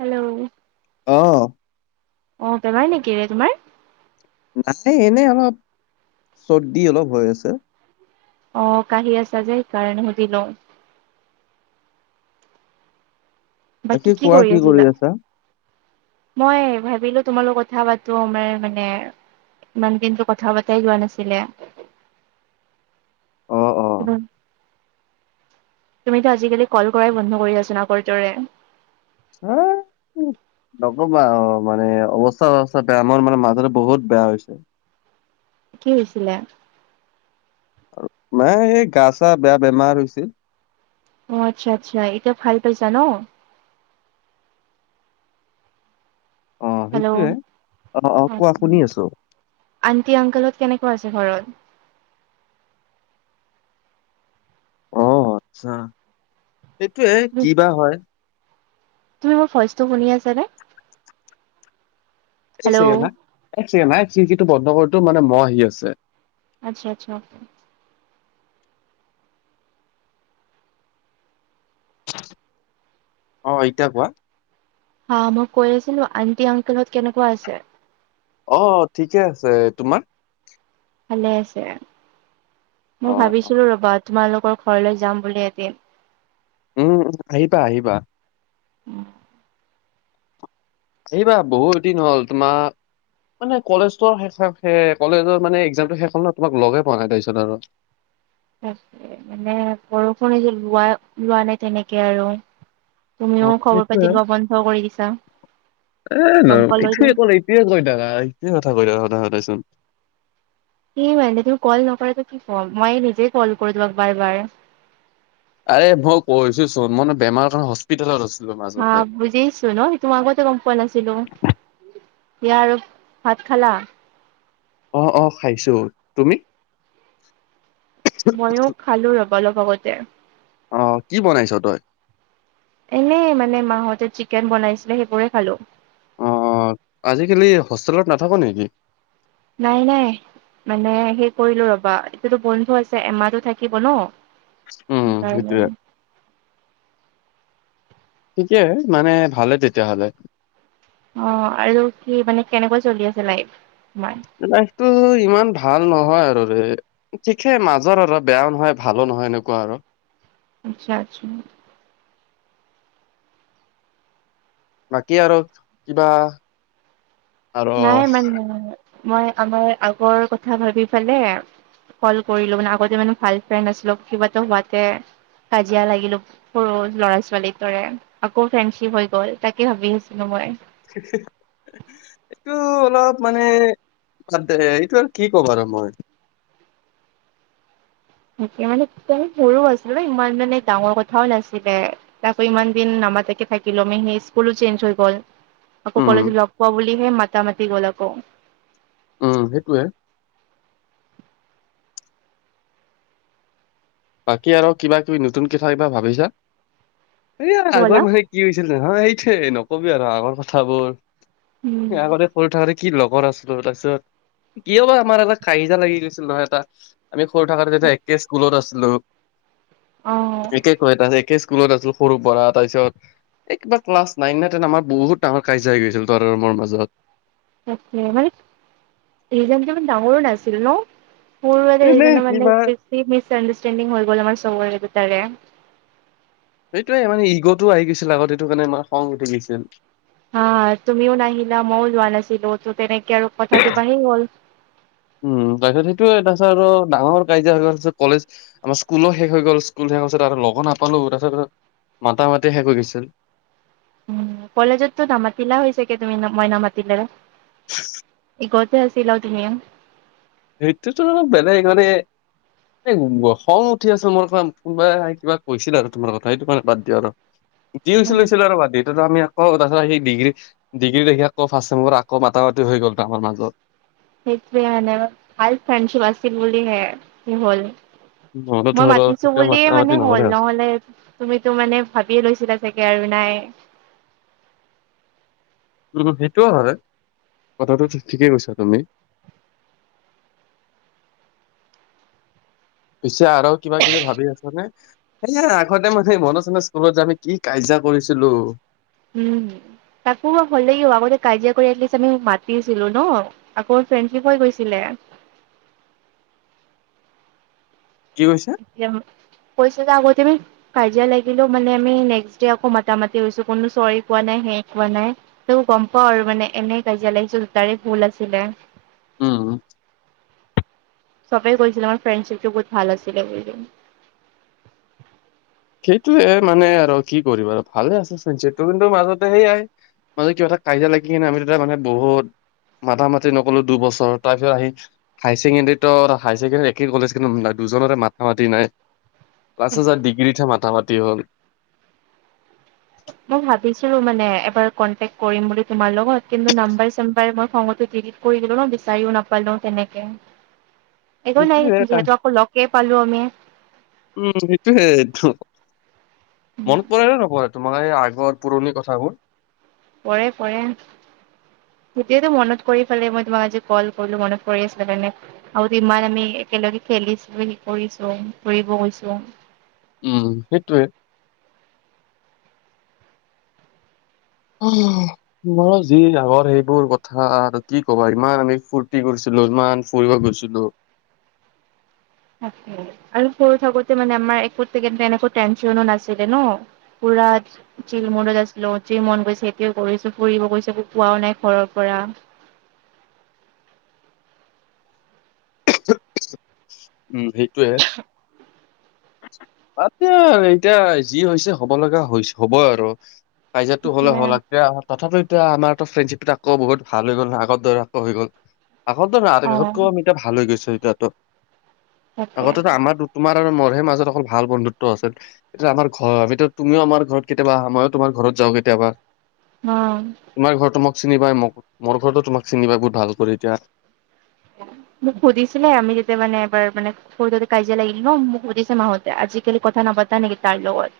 Hello, অ', অ, বেমাৰ নেকিৰে তোমাৰ? নাই এনে অলপ চৰ্দি অলপ হৈ আছে। অ, কাহি আছা সেইকাৰনে সুধিলোঁ। বাকী কোৱা কি কৰি আছা? মই ভাবিলো তোমালোকৰ কথা পাতো আমাৰ মানে। ইমান দিনটো কথা পতাই হোৱা নাছিলে অ', অ', উম। তুমিতো আজিকালি কল কৰাই বন্ধ কৰি আছিলা আগৰ দৰে। [unintelligible] নকবা অ' মানে অৱস্থা অৱস্থা বেয়া মোৰ মানে মাথাটো বহুত বেয়া হৈছে। কি হৈছিলে? মা এই গা চা বেয়া বেমাৰ হৈছিল। অ' আচ্ছা -আচ্ছা এতিয়া ভাল পাইছা ন' অ' সেইটোৱে হেল্ল' অ' কোৱা শুনি আছো। আনটি আংকল হত কেনেকুৱা আছে ঘৰত? অ' আচ্ছা সেইটোয়ে কি বা হয়। তুমি মোৰ ভইচটো শুনি আছা নে? এই চেকেণ্ড হেল্ল' হা একচেকেণ্ড হা খিৰিকিটো বন্ধ কৰিতো মানে মহ আহি আছে। আচ্ছা- আচ্ছা অ' এতিয়া কোৱা হা মই কৈ আছিলো আন্টি অংকল হত কেনেকুৱা আছে। অ' ঠিকে আছে তোমাক। ভালে আছে মই অ', ভাবিছিলো ৰবা তোমালোকৰ ঘৰলৈ যাম বুলি এদিন। উম আহিবা আহিবা। উম। আহিবা বহুত দিন হ'ল তোমাক। মানে কলেজটোৰ শেষ কলেজৰ মানে একজামটো শেষ হল ন তোমাক লগে পোৱা নাই তাৰপিছত আৰু। তাকে মানে বৰষুণ এই লোৱা লোৱা নাই তেনেকে আৰু। অ তুমিও খবৰ সেইটোৱে। পাতি লোৱা বন্ধ কৰি দিছা গম পালোঁ যে, কি কৈ থাকা কি কথা কৈ থাকা সদায় সদায় চোন। কি মানে তুমি কল নকৰা যে কি কম মই নিজে কল কৰো তোমাক বাৰ বাৰ। আৰে মই কছো এই চোন, মানে বেমাৰৰ কাৰণে হস্পিটেল হস্পিটেলত আছিলো মাত। হা বুজিছো ন' মই আগতে গম পোৱা নাছিলো ইয়াৰ আৰু ভাত খালা? অ' অ' খাইছো তুমি? ময়ো খালো ৰ'বা অলপ আগতে। অ' কি বনাইছ তই? এনেই মানে মাহতে চিকেন বনাইছিলে সেইবোৰে খালো। অ' অ' আজিকালি হোষ্টেলত নাথাক নেকি নাই নাই। মানে সেই কৰিলো ৰবা এতিয়াটো বন্ধ আছে এমাহতো থাকিব ন, উম সেইকাৰণে সেইটোৱেই। থিকে মানে ভালে তেতিয়াহ'লে। অ' আৰু কি মানে কেনেকুৱা চলি আছে লাইফ তোমাৰ? লাইফটো ইমান ভাল নহয় আৰু দে। ঠিকেই মাজৰ আৰু বেয়াও নহয় ভালো নহয় এনেকুৱা আৰু। আচ্ছা -আচ্ছা বাকী আৰু কিবা? আৰু নাই মানে মই আমাৰ আগৰ কথা ভাবি পেলাই। কল কৰিলো মানে আগতে মানে ভাল ফ্ৰেড আছিলো কিবা এটা হোৱাতে কাজিয়া লাগিলোঁ। সৰু ল'ৰা ছোৱালী দৰে আকৌ ফ্ৰেণ্ডশ্বিপ হৈ গ'ল তাকে ভাবি আছিলো মই, হি- হি- হি এইটো অলপ মানে বাদদে এইটো আৰু কি কম আৰু মই। তেতিয়া মানে একদম সৰু আছিলো ইমান মানে ডাঙৰ কথাও নাছিলে। তাকৌ ইমান দিন নামাতেকে থাকিলো আমি স্কুলো চেঞ্জ হৈ গল। আকৌ উম কলেজ লগ পোৱা বুলিহে মাতা মাতি হ'ল আকৌ। উম সেইটোয়ে। বাকী আৰু কিবা কিবি নতুন কথা কিবা ভাবিছা এই কি ক'লা আগৰ সেই। কি হৈছিল হা সেইটোৱে নকবি আৰু আগৰ কথাবোৰ। উম। আগতে সৰু থাকোতে কি লগৰ আছিলো তাৰপিছত, কিয় বা আমাৰ এটা কাজিয়া লাগি গৈছিল নহয় এটা। আমি সৰু থাকাত যেতিয়া একে স্কুলত আছিলো অ', একে কয় ডাইৰেক্ট। একে স্কুলত আছো সৰু পৰা তাৰপিছত। এই কিবা ক্লাছ নাইন নে টেন আমাৰ বহুত ডাঙৰ কাজিয়া হৈ গৈছিল তাৰ আৰু মোৰ মাজত। মানে ৰিজন টো ইমান ডাঙৰো নাছিল ন' মোৰ মানে এনে সেইদিনা মানে কিবা বেছি মিছ আণ্ডাৰষ্টেণ্ডিং হৈ গ'ল আমাৰ চবৰে দুইটাৰে। সেইটোয়ে মানে ইগটোও আহি গৈছিল আগত এইটো কাৰণে আমাৰ খং উঠি গৈছিল। হা তুমিও নাহিলা মই যোৱা নাছিলোঁ তো তেনেক কথা তো বাহি গ'ল। উম তাৰপিছত সেইটোয়ে তাৰপিছত আৰু ডাঙৰ কাজিয়া হৈ কলেজ। আমাৰ স্কুলো শেষ হৈ গ'ল, স্কুল শেষ পাছত তাতো লগ নাপালো তাৰপিছত মাতা মাতি শেষ হৈ গৈছিল। উম, কলেজততো নামাতিলা হৈছাগে তুমি মই নামাতিলে। [inaudible] ঘৰতে‌ আছিলা তুমিও? সেইতো টো‌‌ অলপ বেলেগ মানে। এ খং উঠি আছে মোৰ ক কোনোবাই কিবা কৈছিল আৰু তোমাৰ কথা সেইটো কাৰণে বাদ দিয়া আৰু। জি হৈছিল, উম, হৈছিল আৰু বাদ দিয়া। এতিয়া তৌ আমি আকৌ তাৰপিছত ডিগ্ৰী ডিগ্ৰী দেখি আকৌ ফাৰ্ষ্ট চেমত আকৌ মাতামাতি হৈ গ'ল ত আমাৰ মাজত। সেইটোৱে হয় মানে ভাল ফ্ৰেণ্ডশ্বিপ আছিল বুলি হে কি হ'ল। নহ'লে মই ধৰ মাতিছো কেতিয়াও বুলি মাতা মানে মাতি হ'ল, হয়। নহ'লে তুমিতো মানে ভাবিয়ে লৈছিলা চাগে আৰু নাই, সেইটোও হয় কথাটো ঠিকেই কৈছা তুমি। পিছে আৰু কিবা কিবি ভাবি আছা নে? সেয়া আগতে মানে মনত আছেনে স্কুলত যে আমি কি কাজিয়া কৰিছিলোঁ। উম তাকো হ'লে আগতে কাজিয়া কৰি এলিষ্ট আমি মাতিছিলো ন' আকৌ ফ্ৰেণ্ডশিপ হৈ গৈছিলে। কি কৈছা? কৈছা যে আকৌ তুমি। কাজিয়া লাগিলেও মানে আমি নেক্স ডে আকৌ মতা-মাতি হৈছো, কোনো চৰী কোৱা নাই হেৰি কোৱা নাই। ত গম পাও আৰু মানে, এনেই কাজিয়া লাগিছো দুটাৰে ভুল আছিলে। উম' চবেই কৈছিলে আমাৰ ফ্ৰেণ্ডশ্বিপটো বহুত ভাল আছিলে বুলি। সেইটোৱে মানে আৰু কি কৰিবা আৰু ভালে আছিল ফ্ৰেণ্ডশ্বিপটো, কিন্তু মাজতে সেইয়াই মানে কিবা এটা কাজিয়া লাগি কিনে আমি দুটাই মানে বহুত মাতা মাতি নকলো দুবছৰ তাৰ পিছত আহি হাই ছেকেণ্ডৰীতো হাই ছেকেণ্ডৰীও একে কলেজ, কিন্তু দুজনে মাতা মাতি নাই। পাছত জাই ডিগ্ৰীতহে মাথা মাতি হ'ল। মই ভাবিছিলো মানে এবাৰ কণ্টেক কৰিম বুলি তোমাৰ লগত, কিন্তু নাম্বাৰ চম্বাৰ খঙতে দিলিত কৰি দিলো ন, বিচাৰিও নাপালো তেনেকে একো নাই সেইটোয়ে এটা যিহেতু আকৌ লগে পালো আমি। উম, সেইটোয়ে মনত পৰে নে নপৰে তোমাৰ এই আগৰ পুৰণি কথাবোৰ। পৰে পৰে। সেইটোৱে তো মনত কৰি পেলাই মই তোমাক আজি কল কৰিলো, মনত পৰি আছিলে কাৰণে। আও যে ইমান আমি একেলগে খেলিছিলো, সি কৰিছো, ফুৰিব গৈছো। উম, সেইটোয়ে। এ ময় যি আগৰ সেইবোৰ কথা আৰু কি ক'বা ইমান আমি ফুৰ্তি কৰিছিলো ইমান ফুৰিব গৈছিলো। তাকে আৰু সৰু থাকোতে মানে আমাৰ একো [unintelligible] এনেকুৱা টেনচনো নাছিলে ন'। ফুৰাত চিল মোদত আছিলো যি মন গৈছে সেইটোৱে কৰিছো, ফুৰিব গৈছো একো কোৱা নাই ঘৰৰ পৰা। উম, সেইটোয়ে। বাদ দে আৰু এতিয়া যি হৈছে হ'ব লগা হৈছ হ'বই আৰু। কাইজিয়াটো হ'লে সেইটোৱে হ'ল [unintelligible] তথাপি এতিয়া আমাৰ ফ্ৰণ্ডশ্বিপবিলাকো বহুত ভাল হৈ গ'ল না আগত দৰে আকৌ হৈ গ'ল। আগৰ দৰে নাই অ আগতকৈ আমি এতিয়া ভাল হৈ গৈছো এতিয়াটো। তাকে আগতেটো আমাৰ তোমাৰ আৰু মোৰহে মাজত অকল ভাল বন্ধুত্ব আছিল। এতিয়া আমাৰ ঘৰ আমিটো তুমিও আমাৰ ঘৰত কেতিয়াবা আহা ময়ো তোমাৰ ঘৰত যাওঁ কেতিয়াবা। অহ', তোমাৰ ঘৰতো মোক চিনি পায় মোক মোৰ ঘৰতো তোমাক চিনি পাই বহুত ভাল কৰি এতিয়া। মোক সুধিছিলে আমি যেতিয়া মানে এবাৰ মানে সৰুতেটো কাজিয়া লাগিল ন, মোক সুধিছে মাহঁতে আজিকালি কথা নাপাতা নেকি তাৰ লগত।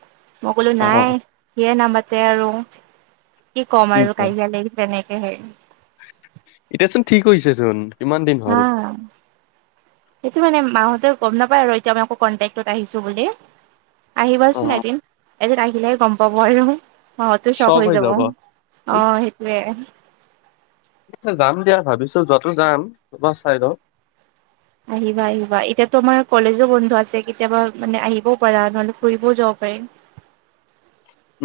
মই ক'লো অ নাই সিয়ে নামাতে আৰু। কি ক'ম আৰু কাজিয়া লাগি তেনেকে হেৰি এতিয়াচোন ঠিক হৈছেচোন? কিমান দিন হ'ল। হা। সেইটো মানে মাহঁতেওঁ গম নাপায় আৰু এতিয়া মই আকৌ কণ্টেক্টত আহিছো বুলি আহিবাচোন অ', এদিন- এদিন আহিলেহে গম পাব আৰু। হ, তো ছক হৈ যাব অ, এইটো সেইটোয়ে। আচ্ছা, যাম দিয়া ভাবিছোঁ যোৱাতো যাম এবাৰ চাই লও। আহিবা -আহিবা এতিয়াতো আমাৰ কলেজো বন্ধ আছে কেতিয়াবা মানে আহিবও পাৰা নহলে ফুৰিবও যাব পাৰিম।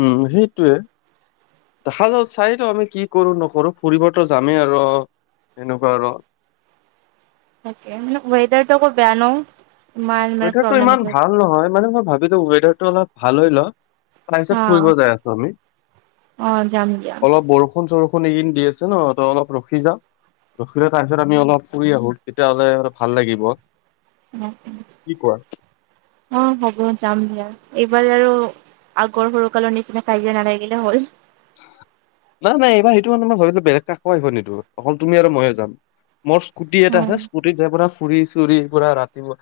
উম, সেইটোৱে। দেখা যাও চাইতো আমি কি কৰো নকৰো ফুৰিবতো যামেই আৰু অ, এনেকুৱা আৰু। তাকে [unintelligible] ৱেডাৰটো আক বেয়া ন? ইমান মানে ৱেডাৰটো প্ৰব্লেম ইমান এইটো ভাল নহয়, মানে মই ভাবিলোঁ ৱেডাৰটো অলপ ভাল হৈ ল'ক। হা তাৰপিছত ফুৰিব যাই আছো আমি অ যাম দিয়া অলপ বৰষু বৰষুণ -চৰষুন এইকেইদিন দি আছে ন'ত' অলপ ৰখি যা। ৰখিহে তাৰ পিছত আমি অলপ ফুৰি আহো তেতিয়াহ'লে অলপ ভাল লাগিব। অ', অ', কি কোৱা? [inaudible] অ, হ'ব যাম দিয়া এইবাৰ আৰু আগৰ সৰুকালৰ নিচিনা কাজিয়া নালাগিলে হ'ল। নাই -নাই এইবাৰ সেইটো কাৰনে মই ভাবিলো বেলেগ কাকো আহিব নিদু অকল তুমি আৰু ময়ে যাম। মোৰ স্কুটি এটা হ'ল আছে স্কুটিত যাই পুৰা ফুৰি চুৰি পুৰা ৰাতি [unintelligible]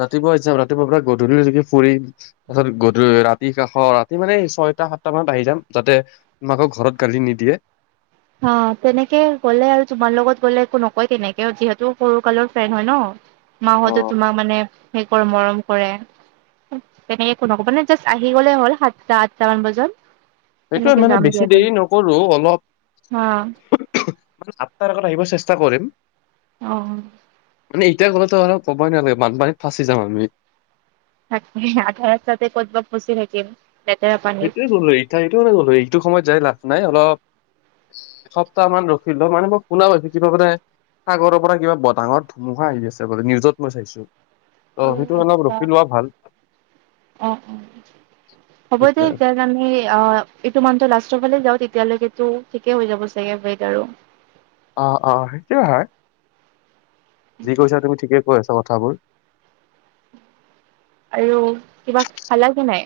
ৰাতিপুৱাই যাম ৰাতিপুৱাৰ পৰা গধূলিলৈকে ফুৰিম। তাৰপিছত গধূ ৰাতি কাষত সেই মানে ছয়টা সাতটা মানত আহি যাম যাতে তোমাকো ঘৰত গালি নিদিয়ে। হা তেনেকে গ'লে আৰু তোমাৰ লগত গ'লে একো নকয় তেনেকে যিহেতু সৰু কালৰ ফেন হয় ন? মাহঁতে তোমাক মানে সেই কৰে মৰম কৰে। তেনেকে একো নক'ব মানে জাষ্ট আহি গ'লে হ'ল সাতটা, আঠটা মান বজাত। সেইটোয়ে তেনেকে মানে যাম বেছি দিয়াতে দেৰি নকৰো অলপ হা। [unintelligible] আঠটাৰ আগত আহিব চেষ্টা কৰিম। অ', মানে এতিয়া গ'লেতো আৰু কবই নালাগে বানপানীত ফাঁচি যাম আমি। তাকে আধা ৰাস্তাতে কতবা ফছি থাকিম। লেতেৰা পান সেইটোৱে গ'লো হৈ এই ঠাইটো লৈ গলোঁ হৈ এইটো সময়ত যাই লাভ নাই অলপ এসপ্তাহ মান ৰখিলো মানে মই শুনা পাইছোঁ কিবা মানে সাগৰৰ পৰা কিবা বতাহত ধুমুহা আহি আছে বোলে নিউজত মই চাইছোঁ। অ, সেইটো অলপ ৰখি লোৱা ভাল। অ', অ', হ'ব দিয়া সেইটোৱে [unintelligible] তে আমি অ, এইটো মান্থৰ লাষ্টৰ ফালে যাওঁ তেতিয়ালৈকে টো ঠিকে হৈ যাব চাগে য়েদাৰও। অ', অ', সেইটোয় হয়। যি কৈছা তুমি ঠিকে কৈ আছা কথাবোৰ। আইয় কিবা খালা কি নাই?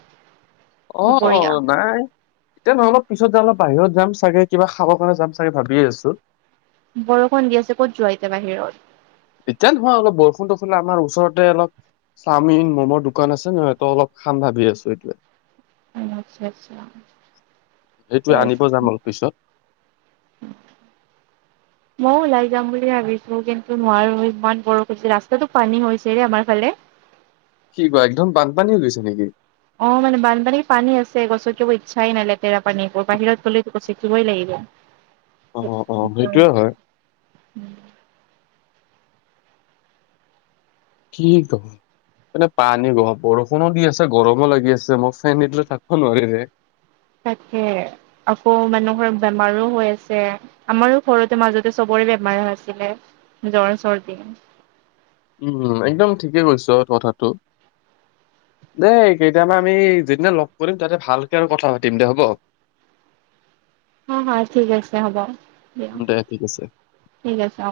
অ', দুপৰীয়া অ', নাই। তে নহয় অলপ পিছত যাম অলপ বাহিৰ যাম চাগে কিবা খাব কাৰণে যাম চাগে ভাবিয়ে আছোঁ। বৰষুণ দি আছে ক'ত যোৱা এতিয়া বাহিৰত? এতিয়া নহয় অলপ বৰষুণ [unintelligible] আমাৰ ওচৰতে অলপ চাওমিন, ম'মৰ দোকান আছে নহয় তো অলপ খাম ভাবি আছো এতিয়া। উম, আচ্ছা -আচ্ছা ঠিকে সেইটোৱে আনিব আছে। যাম অলপ পিছত [unintelligible] মইও ওলাই যাম বুলি ভাবিছো কিন্তু নোৱাৰো ইমান বৰষু হৈছে ৰাস্তাটো পানী হৈছে ৰে আমাৰ ফালে। কি কোৱা একদম বানপানী হৈ গৈছে নেকি? অ, মানে বানপানীৰ পানী আছে গছকিবৰ ইচ্ছাই নাই লেতেৰা পানীবোৰ বাহিৰত গ'লেতো গছকিবই লাগিব। অ অ সেইটোয়ে হয় [unintelligible] কি ক? মানে পানী গ বৰষুণো দি আছে গৰমো লাগি আছে মই ফেন নিদিলে থাকিব নোৱাৰি ৰে। তাকে আকৌ মানুহৰ বেমাৰো হৈ আছে। আমাৰো ঘৰতে মাজতে চবৰে বেমাৰ হৈ আছিলে জ্বৰ, চৰ্দি। উম, একদম ঠিকে কৈছ কথাটো। দে কেইতিয়াবা আমি যিদিনা লগ কৰিম তাতে ভালকে আৰু কথা পাতিম দে হ'ব? [inaudible] অ, হয় ঠিক আছে হ'ব দিয়া উম, দে ঠিক আছে। ঠিক আছে অ।